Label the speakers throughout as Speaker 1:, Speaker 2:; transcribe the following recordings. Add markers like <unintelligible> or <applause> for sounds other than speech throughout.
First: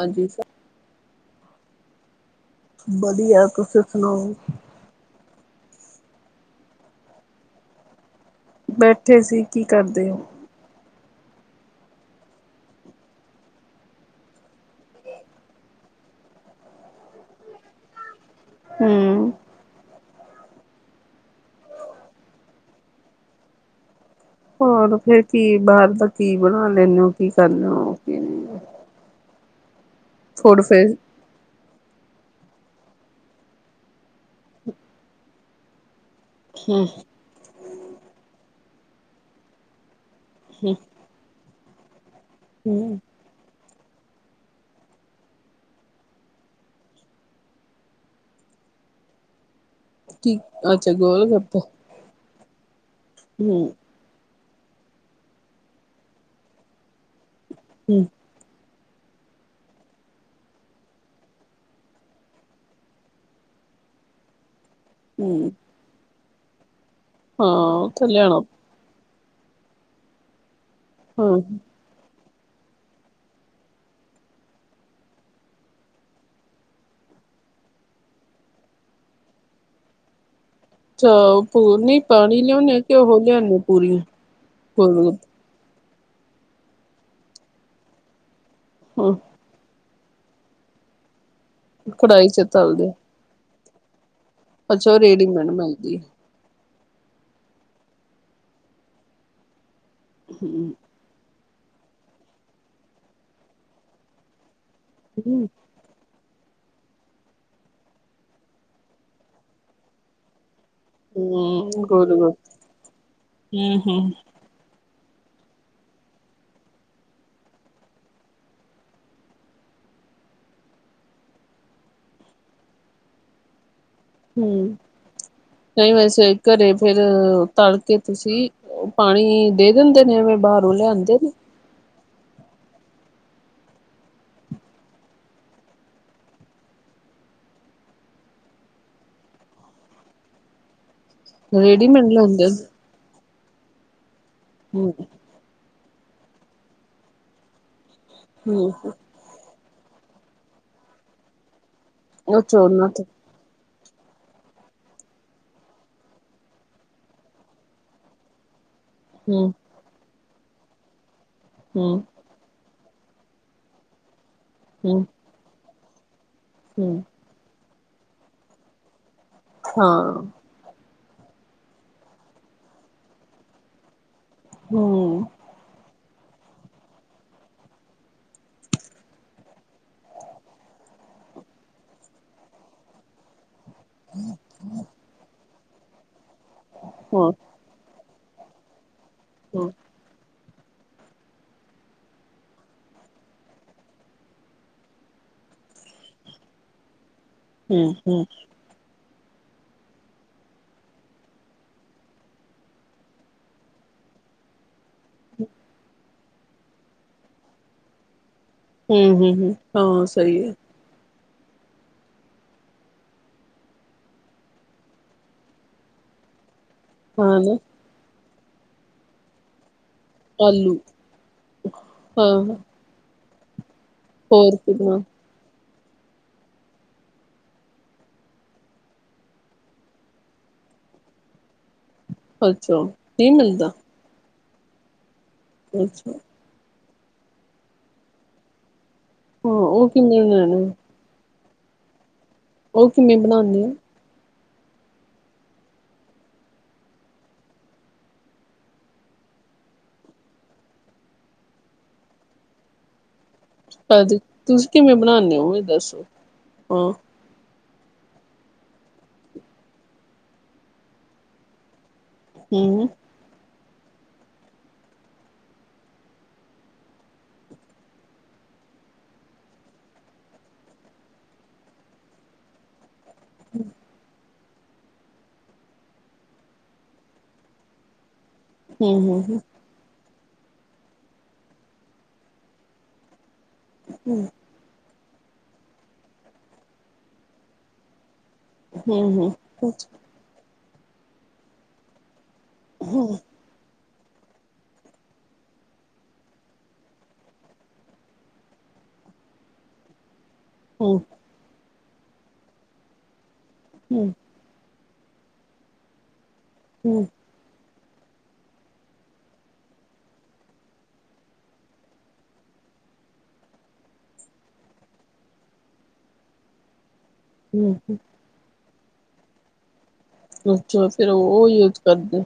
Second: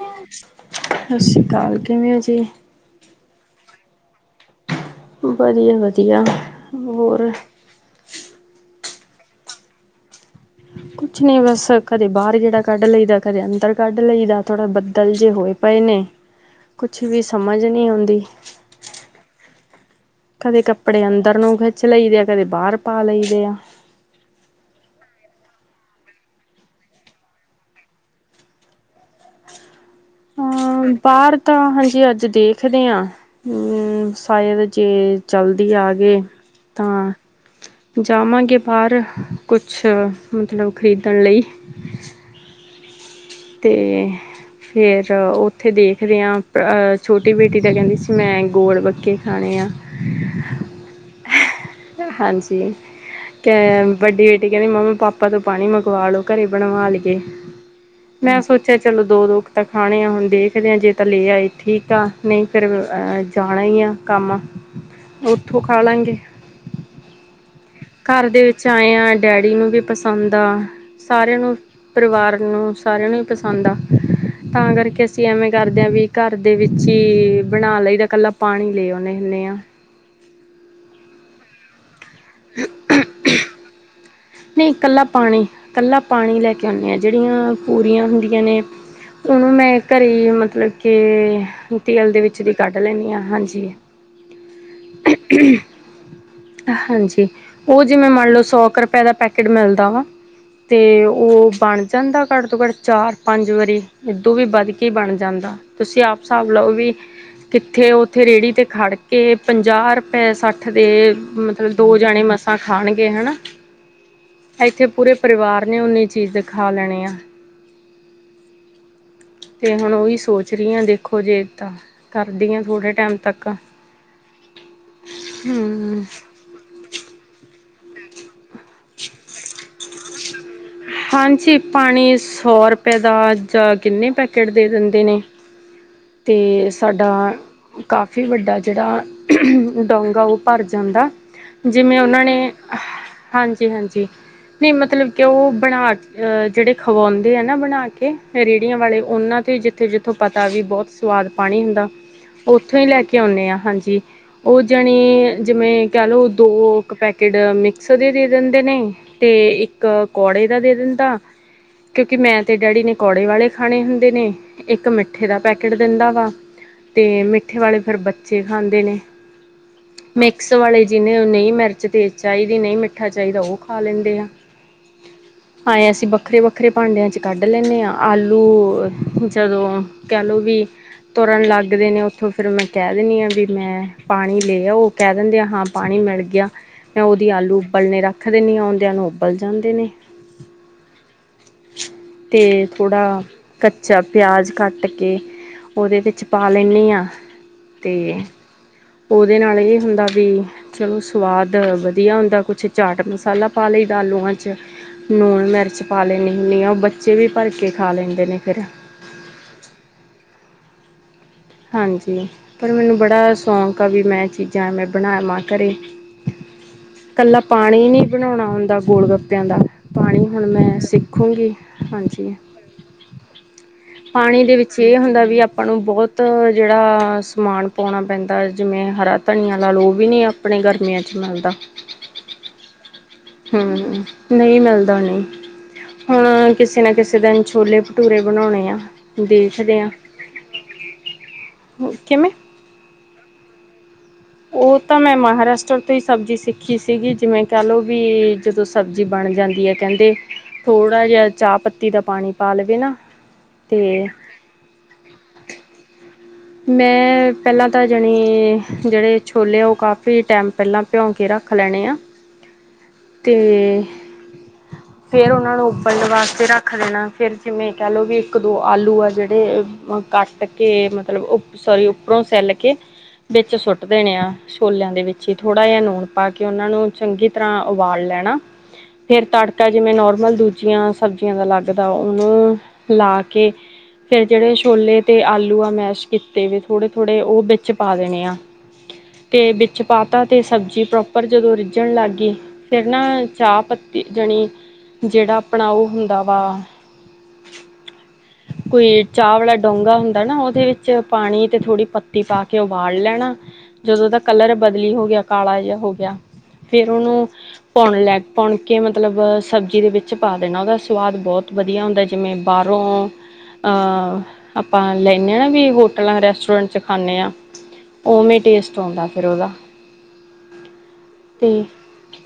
Speaker 1: ਹਾਂਜੀ
Speaker 2: ਸਸ ਸ੍ਰੀ ਕਾਲ, ਕਿਵੇਂ ਹੋ ਜੀ?
Speaker 1: ਵਧੀਆ, ਤੁਸੀ ਸੁਣਾਓ?
Speaker 2: ਵਧੀਆ-ਵਧੀਆ ਹੋਰ
Speaker 1: ਬੈਠੇ ਸੀ ਕੀ ਕਰਦੇ ਹਾ।
Speaker 2: ਕੁਛ ਨੀ ਬਸ ਕਦੇ ਬਾਹ ਗੇੜਾ ਕੱਢ ਲਈ ਦਾ ਕਦੇ ਅੰਦਰ ਕੱਢ ਲਈ ਦਾ ਥੋੜਾ ਬੱਦਲ ਜੇ ਹੋਏ ਪਏ ਨੇ ਕੁਛ ਵੀ ਸਮਝ ਨੀ ਆਉਂਦੀ।
Speaker 1: ਹੁੰ
Speaker 2: ਕਦੇ ਕੱਪੜੇ ਅੰਦਰ ਨੂੰ ਖਿੱਚ ਲਈਦੇ ਆ ਕਦੇ ਬਾਰ ਪਾ ਲਈ ਦੇ ਆ।
Speaker 1: ਹੋਰ ਫੇਰ ਕੀ ਬਾਰ ਦਾ ਕੀ ਬਣਾ ਲੈਨੇ ਹੋ ਕੀ ਕਰਨੇ ਹੋ ਕੀ ਨਹੀਂ ਫੂਡ
Speaker 2: ਹਾਂ
Speaker 1: ਫੇਰ
Speaker 2: ਬਾਰ ਤਾਂ ਹਾਂਜੀ ਅੱਜ ਦੇਖਦੇ ਹਾਂ। ਹੂੰ ਸ਼ਾਇਦ ਜੇ ਜਲਦੀ ਆ ਗਏ
Speaker 1: ਹੂੰ
Speaker 2: ਤਾਂ ਜਾਵਾਂਗੇ ਬਾਰ ਕੁਛ ਮਤਲਬ ਖਰੀਦਣ ਲਈ।
Speaker 1: ਹੂੰ
Speaker 2: ਤੇ ਫਿਰ ਉੱਥੇ ਦੇਖਦੇ ਹਾਂ ਛੋਟੀ ਬੇਟੀ ਦਾ ਕਹਿੰਦੀ ਸੀ ਮੈਂ ਗੋਲ ਬੱਕੇ ਖਾਣੇ ਆ।
Speaker 1: ਠੀ ਅੱਛਾ ਗੋਲ ਗੱਪੇ।
Speaker 2: ਹਾਂਜੀ ਕ
Speaker 1: ਹਮ
Speaker 2: ਵੱਡੀ ਬੇਟੀ ਕਹਿੰਦੀ ਮੰਮੀ ਪਾਪਾ ਤੋਂ ਪਾਣੀ ਮੰਗਵਾ ਲੋ ਘਰੇ ਬਣਵਾ ਲਈਏ।
Speaker 1: ਹੂੰ
Speaker 2: ਮੈਂ ਸੋਚਿਆ ਚਲੋ ਦੋ-ਦੋ ਕੁ ਤਾਂ ਖਾਣੇ ਆ ਹੁਣ ਦੇਖਦੇ ਆ ਜੇ ਤਾ ਲੈ ਆਏ ਠੀਕ ਆ। ਨਈ ਫਿਰ ਜਾਣਾ ਹੀ ਆ ਕੰਮ
Speaker 1: ਹਮ
Speaker 2: ਉੱਥੇ ਖਾ ਲਾਂਗੇ।
Speaker 1: ਹਾਂ ਉਥੋਂ ਲਿਆਣਾ।
Speaker 2: ਚਾਆ ਡੈਡੀ ਨੂੰ ਵੀ ਪਸੰਦ ਆ
Speaker 1: ਹਾਂ
Speaker 2: ਸਾਰਿਆਂ ਨੂੰ ਪਰਿਵਾਰ ਨੂੰ ਸਾਰਿਆਂ ਨੂੰ ਹੀ ਪਸੰਦ ਆ। ਤਾਂ ਕਰਕੇ ਅਸੀਂ ਐਵੇਂ ਕਰਦੇ ਹਾਂ ਵੀ ਘਰ ਦੇ ਵਿੱਚ ਹੀ ਬਣਾ ਲਈ ਦਾ ਕੱਲਾ ਪਾਣੀ ਲੈ ਆਉਦੇ ਹੁੰਨੇ ਆ।
Speaker 1: ਚ ਨਈ ਪਾਣੀ ਲਿਆਉਣੇ ਆ ਕਿ ਉਹ ਲਿਆਣੇ ਪੂਰੀ ਗੋਲ ਗ
Speaker 2: ਕੱਲਾ ਪਾਣੀ ਲੈ ਕੇ ਆਨੇ ਆ ਜਿਹੜੀਆ ਪੂਰੀਆ ਹੁੰਦੀਆਂ ਨੇ
Speaker 1: ਹਾਂ
Speaker 2: ਉਹਨੂੰ ਮੈਂ ਘਰੇ, ਮਤਲਬ ਕਿ ਤੇਲ ਦੇ
Speaker 1: ਕੜਾਹੀ
Speaker 2: ਵਿੱਚ
Speaker 1: ਚ
Speaker 2: ਦੀ ਕੱਢ
Speaker 1: ਤਲਦੇ
Speaker 2: ਲੈਂਦੀ ਹਾਂ, ਹਾਂਜੀ।
Speaker 1: ਅੱਛਾ, ਉਹ ਰੇਡੀਮੇਡ ਮਿਲਦੀ।
Speaker 2: ਹਾਂਜੀ, ਉਹ ਜਿਵੇਂ ਮੰਨ ਲਓ ਸੌ 'ਕੁ ਰੁਪਏ ਦਾ ਪੈਕੇਟ ਮਿਲਦਾ ਵਾ
Speaker 1: ਹਮ
Speaker 2: ਤੇ ਉਹ ਬਣ ਜਾਂਦਾ ਘੱਟ ਤੋਂ ਘੱਟ, ਚਾਰ ਪੰਜ ਵਾਰੀ, ਏਦੋਂ ਵੀ ਵੱਧ ਕੇ ਕੀ ਬਣ ਜਾਂਦਾ, ਤੁਸੀਂ ਆਪ ਹਿਸਾਬ ਲਓ ਵੀ ਕਿੱਥੇ, ਉੱਥੇ ਰੇਹੜੀ ਤੇ ਖੜ ਕੇ ਪੰਜਾਹ ਰੁਪਏ ਸੱਠ ਦੇ, ਮਤਲਬ
Speaker 1: ਹਮ
Speaker 2: ਦੋ
Speaker 1: ਗੋਲ
Speaker 2: ਜਾਣੇ ਮਸਾਂ ਖਾਣਗੇ, ਹਨਾ।
Speaker 1: ਗੱਪੇ ਹਮ ਹਮ
Speaker 2: ਇੱਥੇ ਪੂਰੇ ਪਰਿਵਾਰ ਨੇ, ਉਨੀੇ ਚੀਜ਼ ਦਿਖਾ ਲੈਣੀ ਆ। ਤੇ ਹੁਣ ਉਹੀ ਸੋਚ ਰਹੀ ਹਾਂ ਦੇਖੋ ਜੇ ਤਾਂ, ਕਰਦੀ ਹਾਂ ਥੋੜੇ ਟਾਈਮ ਤੱਕ
Speaker 1: ਹਮ, ਕਈ
Speaker 2: ਹਮ
Speaker 1: ਵੈਸੇ ਘਰੇ ਫੇਿਰ ਤਲ ਕੇ ਤੁਸੀਂ, ਪਾਣੀ ਦੇ ਦਿੰਦੇ ਨੇਵੇਂ ਬਾਹਰ?
Speaker 2: ਹਾਂਜੀ, ਪਾਣੀ ਸੌ ਰੁਪਏ ਦਾ ਜਾਂ ਕਿੰਨੇ ਪੈਕੇਟ ਦੇ ਦਿੰਦੇ ਨੇ। ਤੇ ਸਾਡਾ ਕਾਫੀ ਵੱਡਾ ਜਿਹੜਾ, ਡੋਂਗ ਆ ਉਹ ਭਰ ਜਾਂਦਾ ਜਿਵੇਂ
Speaker 1: ਰੇਡੀਮੇਡ
Speaker 2: ਉਹਨਾਂ
Speaker 1: ਲਿਆਂਦੇ
Speaker 2: ਨੇ, ਹਾਂਜੀ ਹਾਂਜੀ, ਨਹੀਂ
Speaker 1: ਹੂੰ
Speaker 2: ਮਤਲਬ ਕਿ ਉਹ ਬਣਾ ਅ ਜਿਹੜੇ ਖਵਾਉਂਦੇ ਆ ਨਾ ਬਣਾ ਕੇ ਰੇਹੜੀਆਂ ਵਾਲੇ,
Speaker 1: ਹੂੰ
Speaker 2: ਉਹਨਾਂ ਤੇ ਜਿੱਥੇ ਜਿੱਥੋਂ ਪਤਾ ਵੀ ਬਹੁਤ ਸਵਾਦ ਪਾਣੀ ਹੁੰਦਾ,
Speaker 1: ਅੱਛਾ
Speaker 2: ਉੱਥੋਂ ਹੀ
Speaker 1: ਉਹਨਾਂ
Speaker 2: ਲੈ
Speaker 1: ਤੇ
Speaker 2: ਕੇ ਆਉਂਦੇ ਹਾਂ, ਹਾਂਜੀ। ਉਹ ਜਾਣੀ ਜਿਵੇਂ ਕਹਿ ਲਓ, ਦੋ ਇੱਕ ਪੈਕੇਟ ਮਿਕਸ ਦੇ ਦੇ ਦਿੰਦੇ ਨੇ ਤੇ
Speaker 1: ਹੂੰ
Speaker 2: ਇੱਕ ਕੌੜੇ ਦਾ ਦੇ ਦਿੰਦਾ,
Speaker 1: ਹੂੰ
Speaker 2: ਕਿਉਂਕਿ ਮੈਂ ਤੇ ਡੈਡੀ ਨੇ ਪਕੌੜੇ ਵਾਲੇ ਖਾਣੇ ਹੁੰਦੇ ਨੇ, ਇੱਕ
Speaker 1: ਹੂੰ
Speaker 2: ਮਿੱਠੇ ਦਾ ਪੈਕੇਟ ਦਿੰਦਾ ਵਾ,
Speaker 1: ਹੂੰ
Speaker 2: ਅਤੇ ਮਿੱਠ ਮੱਠੇ ਵਾਲੇ ਫੇਰ ਬੱਚੇ ਖਾਂਦੇ ਨੇ,
Speaker 1: ਹਾਂ
Speaker 2: ਮਿਕਸ ਵਾਲੇ ਜਿਹਨੇ ਨਹੀਂ ਮਿਰਚ ਤੇਜ਼ ਚਾਹੀਦੀ, ਨਹੀਂ ਮਿੱਠਾ ਚਾਹੀਦਾ, ਉਹ ਖਾ ਲੈਂਦੇ ਆ।
Speaker 1: ਹਮ <unintelligible>
Speaker 2: ਭਾਵੇਂ ਅ, ਸੀਂ ਵੱਖਰੇ ਵੱਖਰੇ ਭਾਂਡਿਆਂ 'ਚ ਕੱਢ ਲੈਂਦੇ ਹਾਂ, ਆਲੂ ਜਦੋਂ ਕਹਿਲੋ ਵੀ ਤੁਰਨ ਲੱਗਦੇ ਨੇ ਉੱਥੋਂ, ਫਿਰ ਮੈਂ ਕਹਿ ਦਿੰਣੀਦੀ ਹਾਂ ਵੀ ਮੈਂ ਪਾਣੀ ਲਿਆ ਆ, ਉਹ ਕਹਿ ਦਿੰਦੇ ਆ, ਹਾਂ ਪਾਣੀ ਮਿਲ ਗਿਆ, ਮੈਂ ਉਹਦੀ
Speaker 1: ਹੂੰ
Speaker 2: ਆਲੂ ਉਬਲਣੇ ਰੱਖ ਰੱਖ ਦਿੰਦੀ ਆ, ਆਂਦੇਿਆਂ ਨੂੰ ਉਬਲ ਜਾਂਦੇ ਨੇ। ਤੇ ਥੋੜ੍ਹਾ, ਕੱਚਾ ਪਿਆਜ਼ ਕੱਟ ਕੇ ਉਹਦੇ ਵਿੱਚ ਪਾ ਲੈਂਨਦੇ ਹਾਂ,
Speaker 1: ਹੂੰ
Speaker 2: ਤੇ
Speaker 1: ਹੂੰ
Speaker 2: ਉਹਦੇ ਨਾਲ ਇਹ ਹੁੰਦਾ, ਵੀ ਚਲੋ ਸਵਾਦ ਵਧੀਆ ਹੁੰਦਾ, ਕੁਛ ਚਾਟ ਮਸਾਲਾ ਪਾ ਲਈ ਦਲੂਆਂ ਲੂਣ ਮਿਰਚ ਪਾ ਲੈਂਦੀ ਹੁੰਦੀ ਆ, ਉਹ ਬੱਚੇ ਵੀ ਭਰ ਕੇ ਖਾ ਲੈਂਦੇ ਨੇ ਫਿਰ।
Speaker 1: ਹਮ ਹਮ, ਹਮ ਹਾਂ, ਸਹੀ ਹੈ।
Speaker 2: ਹਾਂਜੀ, ਪਰ ਮੈਨੂੰ ਬੜਾ ਸ਼ੌਂਕ ਆ, ਵੀ ਮੈਂ ਚੀਜ਼ਾਂ ਐਵੇਂ ਬਣਾਵਾਂ ਘਰੇ
Speaker 1: ਹਾਂ
Speaker 2: ਇਕੱਲਾ
Speaker 1: ਨਾ
Speaker 2: ਪਾਣੀ ਨੀ ਬਣਾਉਣਾ ਹੁੰਦਾ, ਗੋਲ ਗੱਪਿਆਂ ਦਾ ਪਾਣੀ ਹੁਣ
Speaker 1: ਆਲੂ
Speaker 2: ਮੈਂ ਸਿੱਖੂੰਗੀ,
Speaker 1: ਹਾਂ
Speaker 2: ਹਾਂਜੀ।
Speaker 1: ਹਾਂ
Speaker 2: ਪਾਣੀ ਦੇ
Speaker 1: ਹੋਰ
Speaker 2: ਵਿੱਚ ਇਹ
Speaker 1: ਕਿੰਨਾ
Speaker 2: ਹੁੰਦਾ, ਵੀ ਆਪ ਆਪਾਂ ਨੂੰ ਬਹੁਤ ਜਿਹੜਾ ਸਮਾਨ ਪਾਉਣਾ ਪੈਂਦਾ ਜਿਵੇਂ ਹਰਾ ਧਨੀ ਲਾ ਲੋ, ੳ ਵੀ ਨੀ ਅਪਾ ਆਪਣੇ ਗਰਮੀਆਂ 'ਚ ਮਿਲਦਾ।
Speaker 1: ਅੱਛਾ। <unintelligible> ਮਿਲਦਾ
Speaker 2: ਹਮ ਹ, ਨਹੀਂ ਮਿਲਦਾ, ਉਹ ਨਹੀਂ
Speaker 1: ਅੱਛਾ।
Speaker 2: ਹੁਣ ਕਿਸੇ ਨਾ ਕਿਸੇ ਦਿਨ, ਛੋਲੇ ਭਟੂਰੇ ਬਣਾਉਣੇ ਆ।
Speaker 1: ਹਾਂ
Speaker 2: ਦੇਖਦੇ
Speaker 1: ਉਹ
Speaker 2: ਹ,
Speaker 1: ਕਿਵੇਂ ਬਣਾਉਣੇ
Speaker 2: ਕਿਵੇਂ?
Speaker 1: ਉਹ ਕਿਵੇਂ ਬਣਾਉਂਦੇ ਆ?
Speaker 2: ਉਹ ਤਾਂ ਮੈਂ ਮਹਾਰਾਸ਼ਟਰ ਤੋਂ ਹੀ ਸਬਜ਼ੀ ਸਿੱਖੀ ਸੀਗੀ ਜਿਵੇਂ ਕਹਿ ਲਓ ਵੀ ਜਦੋਂ, ਪਰ ਸਬਜ਼ੀ ਬਣ ਜਾਂਦੀ ਹੈ ਕਹਿੰਦੇ ਥੋੜਾ ਜਿਹਾ ਚਾਹ ਪੱਤੀ ਦਾ ਪਾਣੀ ਪਾ ਲਵੇ ਨਾ, ਤੇ
Speaker 1: ਤੁਸੀਂ ਕਿਵੇਂ ਬਣਾਉਦੇ ਹੋ ਇਹ ਦੱਸੋ? ਹਾਂ
Speaker 2: ਮੈਂ ਪਹਿਲਾਂ ਤਾਂ ਜਾਣੀ ਜਿਹੜੇ ਛੋਲੇ ਆ ਉਹ ਕਾਫੀ ਟਾਈਮ ਪਹਿਲਾਂ ਭਿਉਂ ਕੇ ਰੱਖ ਲੈਣੇ ਆ।
Speaker 1: ਹਮ
Speaker 2: ਅਤੇ ਫੇਰ ਉਹਨਾਂ ਨੂੰ ਉਬਲਣ ਵਾਸਤੇ ਰੱਖ ਦੇਣਾ ਫਿਰ ਜਿਵੇਂ ਕਹਿ ਲਓ ਵੀ ਇੱਕ ਦੋ ਆਲੂ ਆ ਜਿਹੜੇ ਅ ਕੱਟ ਕੇ ਮਤਲਬ ਸੋਰੀ ਉੱਪਰੋਂ ਸੈੱਲ ਕੇ ਦ ਵਿੱਚ ਸੁੱਟ ਦੇਣੇ ਆ ਛੋਲਿਆਂ ਦੇ ਵਿੱਚ ਹੀ ਥੋੜ੍ਹਾ ਜਿਹਾ ਲੂਣ ਪਾ ਕੇ ਉਹਨਾਂ ਨੂੰ ਚੰਗੀ ਤਰ੍ਹਾਂ ਉਬਾਲ ਲੈਣਾ ਫੇਰ ਤੜਕੀ ਟਾ ਜਿਵੇਂ ਨੋਰਮਲ ਦੂਜੀਆਂ ਸਬਜ਼ੀਆਂ ਦਾ ਲੱਗਦਾ ਉਹਨੂੰ ਲਾ ਕੇ ਫੇਰ ਜਿਹੜੇ ਛੋਲੇ ਤੇ ਆਲੂ ਆ ਮੈਸ਼ ਕੀਤੇ ਵੀ ਥੋੜੇ ਥੋੜੇ ਉਹ ਵਿੱਚ ਪਾ ਦੇਣੇ ਆ। ਤੇ ਵਿੱਚ ਪਾਤਾ ਤੇ ਸਬਜ਼ੀ ਪ੍ਰੋਪਰ ਜਦੋਂ ਰਿੱਝਣ ਲੱਗ ਗਈ ਫੇਰ ਨਾ ਚਾਹਪੱਤੀ ਜਣੀ ਜਿਹੜਾ ਆਪਣਾ ਉਹ ਹੁੰਦਾ ਵਾ। ਕੋਈ ਚਾਹ ਵਾਲਾ ਡੋਂਗਾ ਹੁੰਦਾ ਨਾ ਉਹ ਦੇ ਵਿੱਚ
Speaker 1: ਅੱਛਾ
Speaker 2: ਪਾਣੀ ਅਤੇ ਥੋੜ੍ਹੀ ਪੱਤੀ ਪਾ ਕੇ ਉਬਾਲ ਲੈਣਾ ਜਦੋਂ ਤੱਕ ਕਲਰ ਬਦਲੀ ਹੋ ਗਿਆ ਕਾਲਾ ਜਿਹਾ ਹੋ ਗਿਆ ਫੇਰ ਉਹਨੂੰ ਪੂਣ ਲੈ ਪੂਣ ਕੇ ਮਤਲਬ ਸਬਜ਼ੀ ਦੇ ਵਿੱਚ ਪਾ ਦੇਣਾ ਉਹਦਾ ਸਵਾਦ ਬਹੁਤ ਵਧੀਆ ਹੁੰਦਾ ਜਿਵੇਂ ਬਾਹਰੋਂ ਅਹ ਆਪਾਂ ਲੈਂਦੇ ਹਾਂ ਨਾ ਵੀ ਹੋਟਲਾਂ ਰੈਸਟੋਰੈਂਟ ਚ ਖਾਂਦੇ ਹਾਂ।
Speaker 1: ਹਮ
Speaker 2: ਉਵੇਂ ਟੇਸਟ ਆਉਂਦਾ ਫਿਰ ਉਹਦਾ।
Speaker 1: ਅੱਛਾ ਫੇਰ ਉਹ
Speaker 2: ਅਤੇ
Speaker 1: ਯੂਜ ਕਰਦੇ।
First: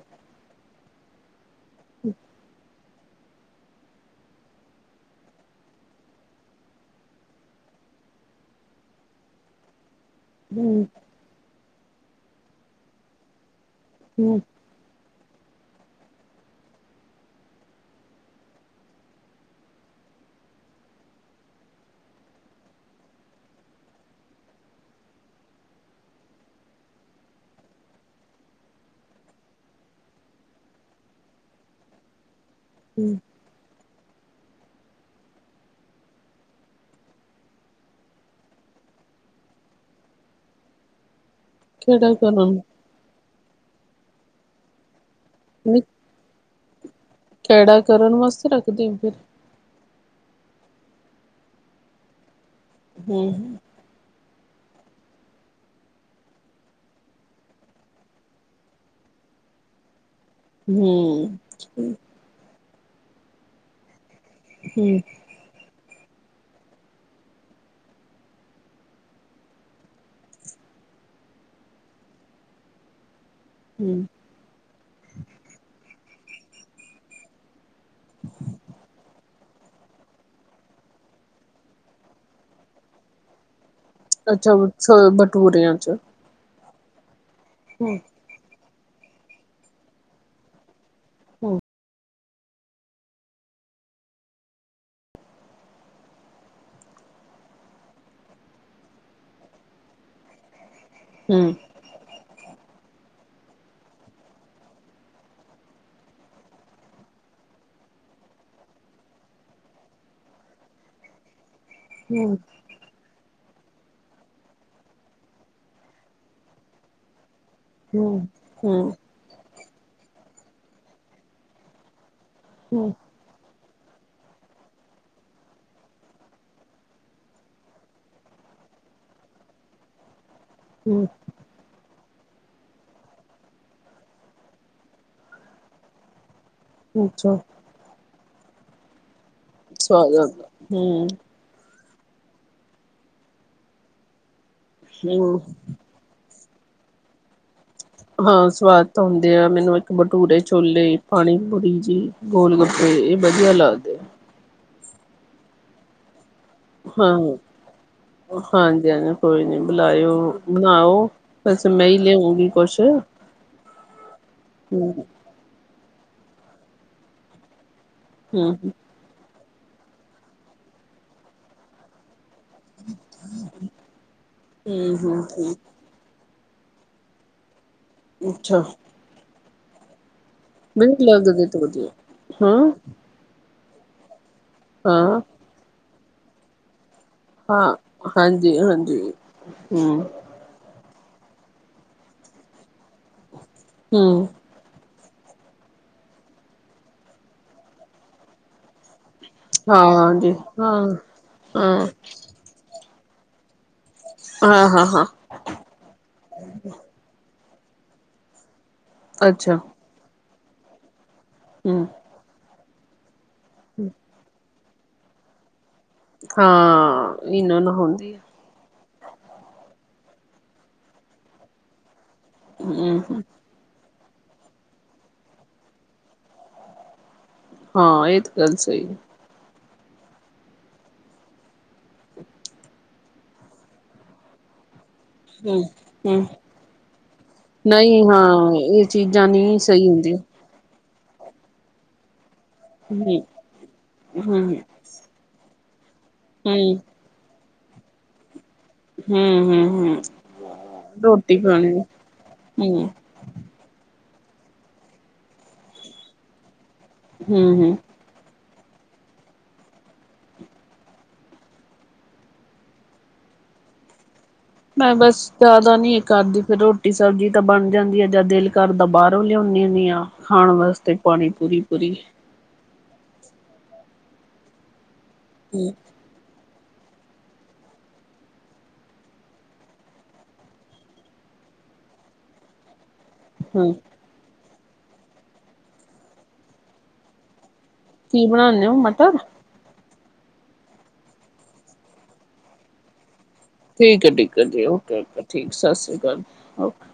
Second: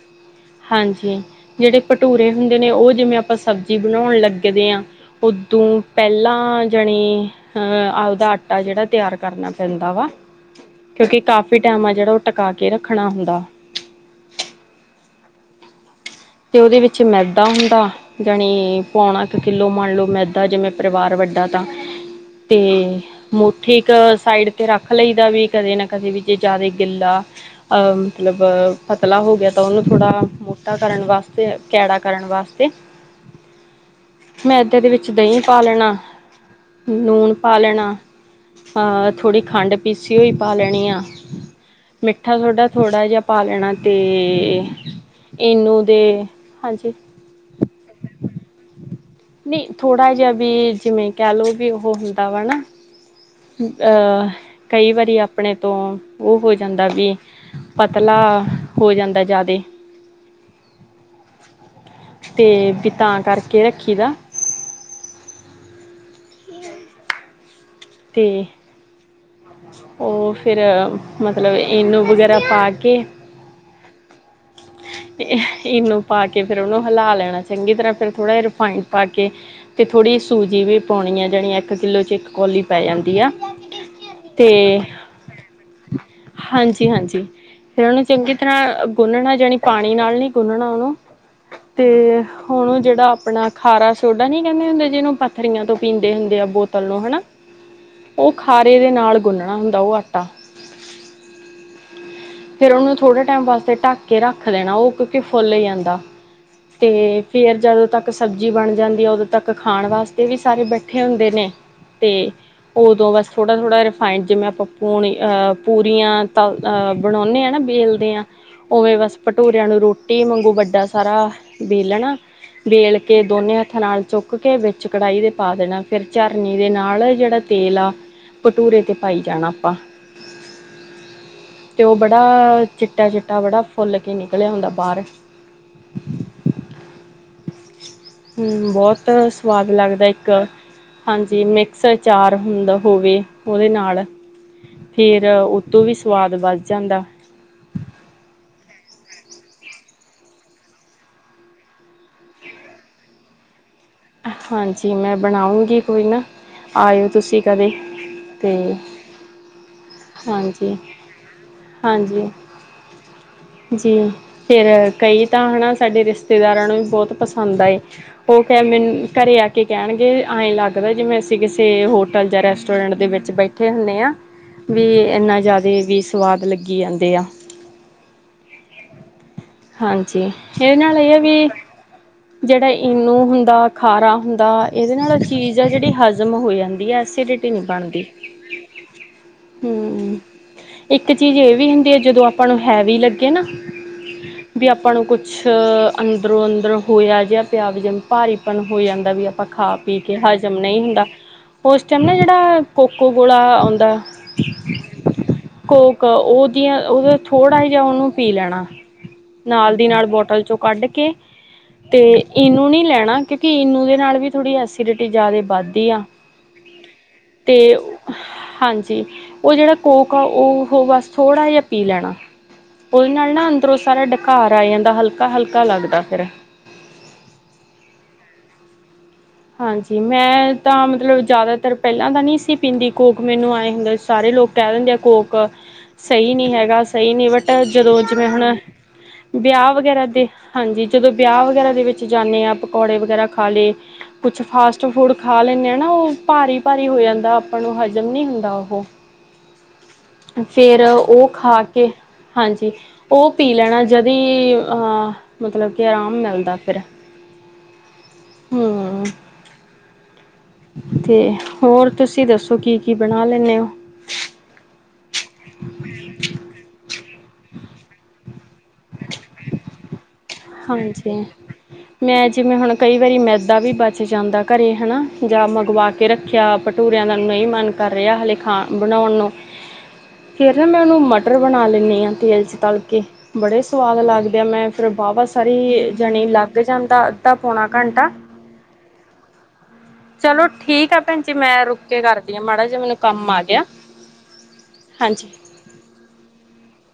Speaker 2: ਹਾਂਜੀ ਜਿਹੜੇ ਭਟੂਰੇ ਹੁੰਦੇ ਨੇ ਉਹ ਜਿਵੇਂ ਆਪਾਂ ਸਬਜ਼ੀ ਬਣਾਉਣ ਲੱਗਦੇ ਹਾਂ। ਉਦੋਂ ਪਹਿਲਾਂ ਜਾਣੇ। ਅਹ ਉਹਦਾ ਆਟਾ ਜਿਹੜਾ ਤਿਆਰ ਕਰਨਾ ਪੈਂਦਾ ਵਾ।
Speaker 1: ਹਮ
Speaker 2: ਕਿਉਂਕਿ ਕਾਫੀ ਟਾਈਮ ਆ ਜਿਹੜਾ ਉਹ ਟਿਕਾ ਕੇ ਰੱਖਣਾ ਹੁੰਦਾ।
Speaker 1: ਹਮ
Speaker 2: ਉਹਦੇ ਵਿੱਚ ਮੈਦਾ ਹੁੰਦਾ। ਜਾਣੀ ਪੌਣਾ ਕ ਕਿੱਲੋ ਮੰਨ ਲਓ ਮੈਂਦਾਂ ਜਿਵੇਂ ਪਰਿਵਾਰ ਵੱਡਾ ਤਾਂ ਤੇ ਮੋਠੀ ਇੱਕ ਸਾਈਡ ਤੇ ਰੱਖ ਲਈਦਾ ਵੀ ਕਦੇ ਨਾ ਕਦੇ ਵੀ ਜੇ ਜ਼ਿਆਦਾ ਗਿੱਲਾ ਅ ਮਤਲਬ ਪਤਲਾ ਹੋ ਗਿਆ ਤਾਂ ਉਹਨੂੰ ਥੋੜ੍ਹਾ ਮੋਟਾ ਕਰਨ ਵਾਸਤੇ ਕੈੜਾ ਕਰਨ ਵਾਸਤੇ
Speaker 1: ਹਮ
Speaker 2: ਮੈਦੇ ਦੇ ਵਿੱਚ ਦਹੀਂ ਪਾ ਲੈਣਾ। ਲੂਣ ਪਾ ਲੈਣਾ। ਥੋੜ੍ਹੀ ਖੰਡ ਪੀਸੀ ਹੋਈ ਪਾ ਲੈਣੀ ਹਾਂ।
Speaker 1: ਕਿਹੜਾ
Speaker 2: ਮਿੱਠਾ
Speaker 1: ਕਰਨ
Speaker 2: ਸੋਡਾ ਥੋੜ੍ਹਾ ਜਿਹਾ ਪਾ ਲੈਣਾ ਤੇ
Speaker 1: ਨਹੀਂ
Speaker 2: ਇਨੂੰ ਦੇ ਹਾਂਜੀ
Speaker 1: ਕੈੜਾ ਕਰਨ ਵਾਸਤੇ ਰੱਖਦੇ ਹੋ ਫਿਰ
Speaker 2: ਨਹੀਂ ਥੋੜਾ ਜਿਹਾ ਵੀ ਜਿਵੇਂ ਕਹਿ ਲਓ ਵੀ ਜਿਵੇਂ ਉਹ ਹੁੰਦਾ ਵਾ ਨਾ
Speaker 1: ਹਮ
Speaker 2: ਅਹ ਕਈ ਵਾਰੀ ਆਪਣੇ ਤੋਂ ਉਹ ਹੋ ਜਾਂਦਾ ਵੀ ਪਤਲਾ ਹੋ ਜਾਂਦਾ ਯਾਦੇ।
Speaker 1: ਹੂੰ।
Speaker 2: ਤੇ ਵੀ ਤਾਂ ਕਰਕੇ ਰੱਖੀ ਦਾ
Speaker 1: ਹੂੰ।
Speaker 2: <inaudible> ਤੇ ਓ ਫੇਰ ਮਤਲਬ ਈਨੂੰ ਵਗੈਰਾ ਪਾ ਕੇ
Speaker 1: ਹੂੰ।
Speaker 2: <inaudible> ਈਨੋ ਪਾ ਕੇ ਫੇਰ ਓਨੂੰ ਹਿਲਾ ਲੈਣਾ ਚੰਗੀ ਤਰ੍ਹਾਂ ਫੇਰ ਥੋੜਾ ਜਹਜ ਰੀਫਾਈੰਡ ਪਾ ਕੇ ਤੇ ਥੋੜੀ ਸੂਜੀ ਵੀ ਪੌਣੀ ਆ ਜਾਣੀ ਇੱਕ ਕਿੱਲੋ ਚ ਏਕ ਕੌਲੀ ਪੈ ਜਾਂਦੀ ਆ
Speaker 1: ਅੱਛਾ ਸ ਬਟੂਰੇਆਂ ਚ
Speaker 2: ਹਾਂਜੀ-ਹਾਂਜੀ, ਫੇਰ
Speaker 1: ਹੂੰ
Speaker 2: ਓਨੂੰ ਚੰਗੀ ਤਰਾ ਗੁੰਨਣਾ ਜਨੀ ਪਾਣੀ ਨਾਲ ਨੀ ਗੂਨਣਾ ਓਨੂੰ
Speaker 1: ਹੂੰ
Speaker 2: ਤੇ ਓਨੂੰ ਓ ਜੇੜਾ ਆਪਣਾ ਖਾਰਾ ਸੋਡਾ ਨੀ ਕੈਂਦੇ ਹੁੰਦੇ ਜੀਨੂੰ ਪੱਥਰੀਆਂ ਤੋਂ ਪੀਂਦੇ ਹੁੰਦੇ ਆ ਬੋਤਲ ਨੂੰ ਹਨਾ ਓ ਖਾਰੇ ਦੇ ਨਾਲ ਗੁੰਨਣਾ ਹੁੰਦਾ ਓ ਆਟਾ।
Speaker 1: ਹੂੰ।
Speaker 2: ਫੇਰ ਓਨੂੰ ਥੋੜੇ ਟੈਮ ਵਾਸਤੇ ਢੱਕ ਕੇ ਰੱਖ ਲੈਣਾ ਓ ਕੋਕੀ ਫੋਲ ਜਾਂਦਾ ਤੇ ਫੇਰ ਜਦੋਂ ਤੱਕ ਸਬਜ਼ੀ ਬਣ ਜਾਂਦੀ ਏ ਉਦੋਂ ਤੱਕ ਖਾਣ ਵਾਸਤੇ ਵੀ ਸਾਰੇ ਬੈਠੇ ਹੁੰਦੇ ਨੇ ਤੇ
Speaker 1: ਹੂੰ
Speaker 2: ਓਦੋਂ ਬਸ ਥੋੜਾ-ਥੋੜਾ ਫਾਈਡ ਜਿਵੇਂ ਆਪਾਂ ਪੂਣੀ ਆ ਪੂਰੀਆਂ ਤਲ ਆ ਬਣੋਣੇ ਆ ਨਾ
Speaker 1: ਹੂੰ
Speaker 2: ਵੇਲਦੇ ਆ,
Speaker 1: ਹੂੰ
Speaker 2: ਓਵੇਂ ਬਸ ਭਟੂੂਰੇਆਂ ਨੂੰ ਰੋਟੀ ਮਾਗੂ ਵੱਡਾ ਸਾਰਾ ਵੇਲਣਾ
Speaker 1: ਹੂੰ
Speaker 2: ਬੇਲ ਕੇ ਦੋਨੇ ਹੱਥਾਂ ਨਾਲ ਚੁੱਕ ਕੇ ਵੇਚ ਕੜਾਈ ਦੇ ਪਾ ਦੇਣਾ ਫੇਰ ਝਰਨੀ ਦੇ ਨਾਲ ਜੇੜਾ ਤੇਲ ਆ ਭਟੂਰੇ ਤੇ ਪਾਈ ਜਾਣਾ ਆਪਾਂ।
Speaker 1: ਹੂੰ।
Speaker 2: ਤੇ ਓ ਬੜਾ ਚੀਟਾ-ਚੀਟਾ ਬੜਾ ਫੌਲ ਕੇ ਨਿਕਲ ਔਦਾ ਬਾਰ। <inaudible>
Speaker 1: ਅੱਛਾ।
Speaker 2: ਹੂੰ ਬੌਤ ਸਵਾਦ ਲੱਗਦਾ ਏਕ,
Speaker 1: ਆਂਦਾ ਹੂੰ
Speaker 2: ਹਾਂਜੀ ਮੇ ਕਸ ਚਾਰ ਹੁੰਦਾ ਹੋਵੇ ਓਦੇ ਨਾਲ ਫੇਰ
Speaker 1: ਹੂੰ
Speaker 2: ਤੋਂ ਵੀ ਸਵਾਦ ਵੱਧ ਜਾਂਦਾ।
Speaker 1: ਹਾਂ ਸਵਾਦ ਤਾਂ ਹੁੰਦੇ ਆ ਮੇਨੂੰ ਏਕ ਬਟੂਰੇ-ਛੋਲੇ ਪਾਣੀ-ਪੂਰੀ ਜੀ ਗੋਲ ਗਪੇ ਏ ਵਧੀਆ ਲੱਗਦੇ ਆ।
Speaker 2: ਹਾਂਜੀ ਮੈਂ ਬਣਾਉਗੀ ਕੋਈ ਨਾ ਆਇਓ
Speaker 1: ਹਾਂ
Speaker 2: ਤੁਸੀਂ ਕਦੇ ਤੇ
Speaker 1: ਹਾਂਜੀ ਹਾਂ ਕੋਈ ਨੀ ਬੁਲਾਇਓ
Speaker 2: ਹਾਂਜੀ
Speaker 1: ਬਣਾਓ ਵੈਸੇ ਮੈਂ ਈ ਲੈ
Speaker 2: ਹਾਂਜੀ
Speaker 1: ਆਉਂਗੀ ਕੁਛ
Speaker 2: ਜੀ ਫੇਰ ਕਈ ਤਾਂ ਹਨਾ ਸਾਡੇ ਰਿਸ਼ਤੇਦਾਰਾਂ ਨੂੰ ਵੀ ਬੌਤ ਪਸੰਦ ਆਏ ਓ
Speaker 1: ਹੂੰ
Speaker 2: ਕੈ ਮੇਨੂੰ ਘਰੇ ਆ ਕੇ ਕੈਣਗੇ ਐ ਲੱਗਦਾ ਜੀਵੇਂ ਅਸੀਂ ਕੀਸੇ ਹੋਟਲ ਜਾਂ ਰੈਸਟ ਟੋਰੈਂਟ ਦੇ ਵਿੱਚ ਬੈਠੇ ਹੁਣੇ ਆ ਵੀ
Speaker 1: ਹੂੰ ਹੂੰ
Speaker 2: ਐਨਾ
Speaker 1: ਹੂੰ
Speaker 2: ਜਾਦੇ ਵੀ ਸਵਾਦ ਲੱਗੀ ਜਾਂਦੇ ਆ।
Speaker 1: ਅੱਛਾ।
Speaker 2: ਹਾਂਜੀ, ਏਦੇ
Speaker 1: ਮੈਨੂੰ
Speaker 2: ਨਾਲ ਏ
Speaker 1: ਲੱਗਦੇ
Speaker 2: ਵੀ,
Speaker 1: ਤਾਂ ਵਧੀਆ
Speaker 2: ਜੇੜਾ
Speaker 1: ਹਾਂ
Speaker 2: ਈਨੂੰ ਹੁੰਦਾ ਖਾਰਾ ਹੁੰਦਾ ਏਦੇ ਨਾਲ
Speaker 1: ਹਾਂ
Speaker 2: ਚੀਜ਼ ਆ ਜੇੜੀ ਹਜ਼ਮ ਹੋ ਜਾਂਦੀ ਆ ਅ ਐਸੀਡਿਟੀ ਨੀ
Speaker 1: ਹਾਂ
Speaker 2: ਬਣਦੀ,
Speaker 1: ਹਾਂਜੀ ਹਾਂਜੀ
Speaker 2: ਹੂੰ। ਇੱਕ ਚੀਜ਼ ਇਹ ਵੀ ਹੁੰਦੀ ਐ, ਜਦੋਂ ਆਪਾਂ ਨੂੰ ਹੈਵੀ ਲੱਗੇ ਨਾ
Speaker 1: ਹੂੰ।
Speaker 2: ਵੀ ਆਪਾਂ ਨੂੰ ਕੁਛ ਕੁਛ ਅੰਦਰੋਂ ਅੰਦਰ ਹੋਇਆ ਜਿਹਾ ਪਿਆ, ਵੀ ਜਮੇ ਭਾਰੀਪਨ ਹੋ ਜਾਂਦਾ ਵੀ ਆਪਾਂ ਖਾ
Speaker 1: ਹਾਂ
Speaker 2: ਪੀ ਕੇ
Speaker 1: ਹਾਂਜੀ
Speaker 2: ਹਜ਼ਮ
Speaker 1: ਹਾਂ
Speaker 2: ਨਹੀਂ ਹੁੰਦਾ,
Speaker 1: ਹਾਂ
Speaker 2: ਉਸ ਟਾਈਮ ਨਾ ਜਿਹੜਾ ਕੋਕੋ ਕੋਲਾ ਆਉਂਦਾ
Speaker 1: ਹਾਂ ਹਾਂ ਹਾਂ
Speaker 2: ਕੋਕ ਉਹਦੀਆਂ, ਉਹ ਥੋੜਾ ਜਿਹਾ ਉਹਨੂੰ ਪੀ ਲੈਣਾ
Speaker 1: ਅੱਛਾ
Speaker 2: ਨਾਲ ਦੀ ਨਾਲ ਬੋਟਲ 'ਚੋਂ ਕੱਢ ਕੇ,
Speaker 1: ਹੂੰ
Speaker 2: ਤੇ ਈਨੋ ਨੀ ਲੈਣਾ ਕਿ ਕਿ ਈਨੋ ਦੇ ਨਾਲ ਵੀ, ਥੋੜ੍ਹੀ ਐਸੀਡਿਟੀ ਜ਼ਿਆਦੇ ਵੱਧਦੀ ਆ
Speaker 1: ਹਾਂ, ਈਨੋ ਨਾਲ ਹੁੰਦੀ ਆ।
Speaker 2: ਜੀ ਉਹ ਜਿਹੜਾ ਕੋਕ ਆ, ਉਹ ਬਸ ਥੋੜਾ ਜਿਹਾ ਪੀ ਲੈਣਾ।
Speaker 1: ਆ
Speaker 2: ਉਹਦੇ
Speaker 1: ਹੂੰ
Speaker 2: ਨਾਲ ਨਾ ਅ ਅੰਦਰੋਂ ਉਹ ਸਾਰਾ ਡਕਾਰ ਆ ਜਾਂਦਾ, ਹਲਕਾ- ਹਲਕਾ ਲੱਗਦਾ ਫਿਰ।
Speaker 1: ਹਾਂ, ਇਹ ਤੇ ਗੱਲ ਸਹੀ ਏ।
Speaker 2: ਹਾਂਜੀ, ਮੈਂ ਤਾਂ ਮਤਲਬ ਜ਼ਿਆਦਾਤਰ ਪਹਿਲਾਂ ਤਾਂ ਨਹੀਂ ਸੀ ਪੀਂਦੀ ਕੋਕ, ਮੈਨੂੰ ਐ ਹੁੰਦੇ ਸੀ ਸਾਰੇ ਲੋਕ ਕਹਿ ਦਿੰਦੇ ਆ ਕੋਕ
Speaker 1: ਹੂੰ ਹੂੰ
Speaker 2: ਸਹੀ ਨਹੀਂ ਹੈਗਾ, ਸਹੀ ਨਹੀਂ, ਬਟ ਜਦੋਂ
Speaker 1: ਨਹੀਂ
Speaker 2: ਜਿਵੇਂ ਹੁਣ
Speaker 1: ਹਾਂ ਇਹ ਚੀਜ਼ਾਂ ਨਹੀਂ
Speaker 2: ਵਿਆਹ
Speaker 1: ਸਹੀ
Speaker 2: ਵਗੈਰਾ
Speaker 1: ਹੁੰਦੀਆਂ।
Speaker 2: ਦੇ ਹਾਂਜੀ, ਜਦੋਂ ਵਿਆਹ ਵਗੈਰਾ ਦੇ ਵਿੱਚ ਜਾਂਣੇ ਆ, ਪਕੌੜੇ
Speaker 1: ਹੂੰ
Speaker 2: ਵਗੈਰਾ ਖਾ ਲਏ, ਕੁਛ
Speaker 1: ਹੂੰ
Speaker 2: ਫਾਸਟ ਟ ਫੁਡ ਖਾ ਲੈਂਣੇ ਆ ਨਾ, ਉਹ ਭਾਰੀ- ਭਾਰੀ ਹੋ ਜਾਂਦਾ ਆਪਾਂ ਨੂੰ, ਹਜ਼ਮ ਨਹੀਂ ਹੁੰਦਾ ਉਹ
Speaker 1: ਹੂੰ, ਹੂੰ, ਹੂੰ।
Speaker 2: ਫੇਰ ਉਹ
Speaker 1: ਰੋਟੀ
Speaker 2: ਖਾ
Speaker 1: ਪਾਣੀ
Speaker 2: ਕੇ, ਹਾਂਜੀ
Speaker 1: ਹੂੰ
Speaker 2: ਉਹ ਪੀ ਲੈਣਾ, ਜਦੀ ਅਹ ਮਤਲਬ ਕਿ ਆਰਾਮ ਮਿਲਦਾ ਫਿਰ।
Speaker 1: ਹਮ-ਹਮ।
Speaker 2: ਹਮ ਤੇ ਹੋਰ, ਤੁਸੀਂ ਦੱਸੋ ਕੀ-ਕੀ ਬਣਾ ਲੈਂਦੇ ਹੋ?
Speaker 1: ਮੈਂ ਬਸ ਜ਼ਿਆਦਾ ਨੀ ਕਰਦੀ, ਫਿਰ ਰੋਟੀ ਸਬਜ਼ੀ ਤਾਂ ਬਣ ਜਾਂਦੀ ਆ, ਜਾਂ ਦਿਲ ਕਰਦਾ ਬਾਹਰੋਂ ਲਿਆਉਂਦੀ ਹੁੰਦੀ ਆ। ਖਾਣ ਵਾਸਤੇ
Speaker 2: ਹਾਂਜੀ,
Speaker 1: ਪਾਣੀ ਪੂਰੀ ਪੂਰੀ
Speaker 2: ਮੈਂ ਜਿਵੇਂ ਹੁਣ ਕਈ ਵਾਰੀ ਮੈਦਾ ਵੀ ਬਚ ਜਾਂਦਾ ਘਰ ਹੈ ਨਾ, ਜਾਂ
Speaker 1: ਹੂੰ
Speaker 2: ਮੰਗਵਾ ਕੇ ਰੱਖ ਖਿਆ ਭਟੂਰਿਆਂ ਦਾ ਨਹੀਂ ਮਨ ਕਰ ਰਿਹਾ, ਹਾਲੇ ਖਾ ਬਣਾਉਣ ਨੂੰ ਫਿਰ ਨਾ ਮੈਂ ਉਹਨੂੰ ਮਟਰ ਬਣਾ ਲੈਂਦੀ ਹਾਂ, ਤੇਲ 'ਚ ਤਲ ਕੇ ਬੜੇ
Speaker 1: ਹੂੰ
Speaker 2: ਸਵਾਦ ਲੱਗਦੇ ਆ, ਮੈਂ ਫਿਰ ਬਵਾ ਸਰੀ ਜਾਣੇ ਲਾਗੇ ਜਾਂਦਾ ਅੱਧਾ ਪੌਣਾ ਘੰਟਾ
Speaker 1: ਕੀ ਬਣਾਉਂਦੇ ਹੋ ਮਟਰ
Speaker 2: ਚਲੋ ਠੀਕ ਆ ਭੈਣ ਜੀ, ਮੈਂ ਰੁਕੇ ਕੇ ਕਰਦੀ ਹਾਂ, ਮਾੜਾ ਜਿ ਮੈਨੂੰ ਕੰਮ ਆ ਗਿਆ
Speaker 1: ਠੀਕ ਹੈ, ਠੀਕ ਹੈ ਜੀ, ਓਕੇ ਓ,
Speaker 2: ਹਾਂਜੀ
Speaker 1: ਠੀਕ ਸਤਿ ਸ਼੍ਰੀ ਅਕਾਲ, ਓਕੇ।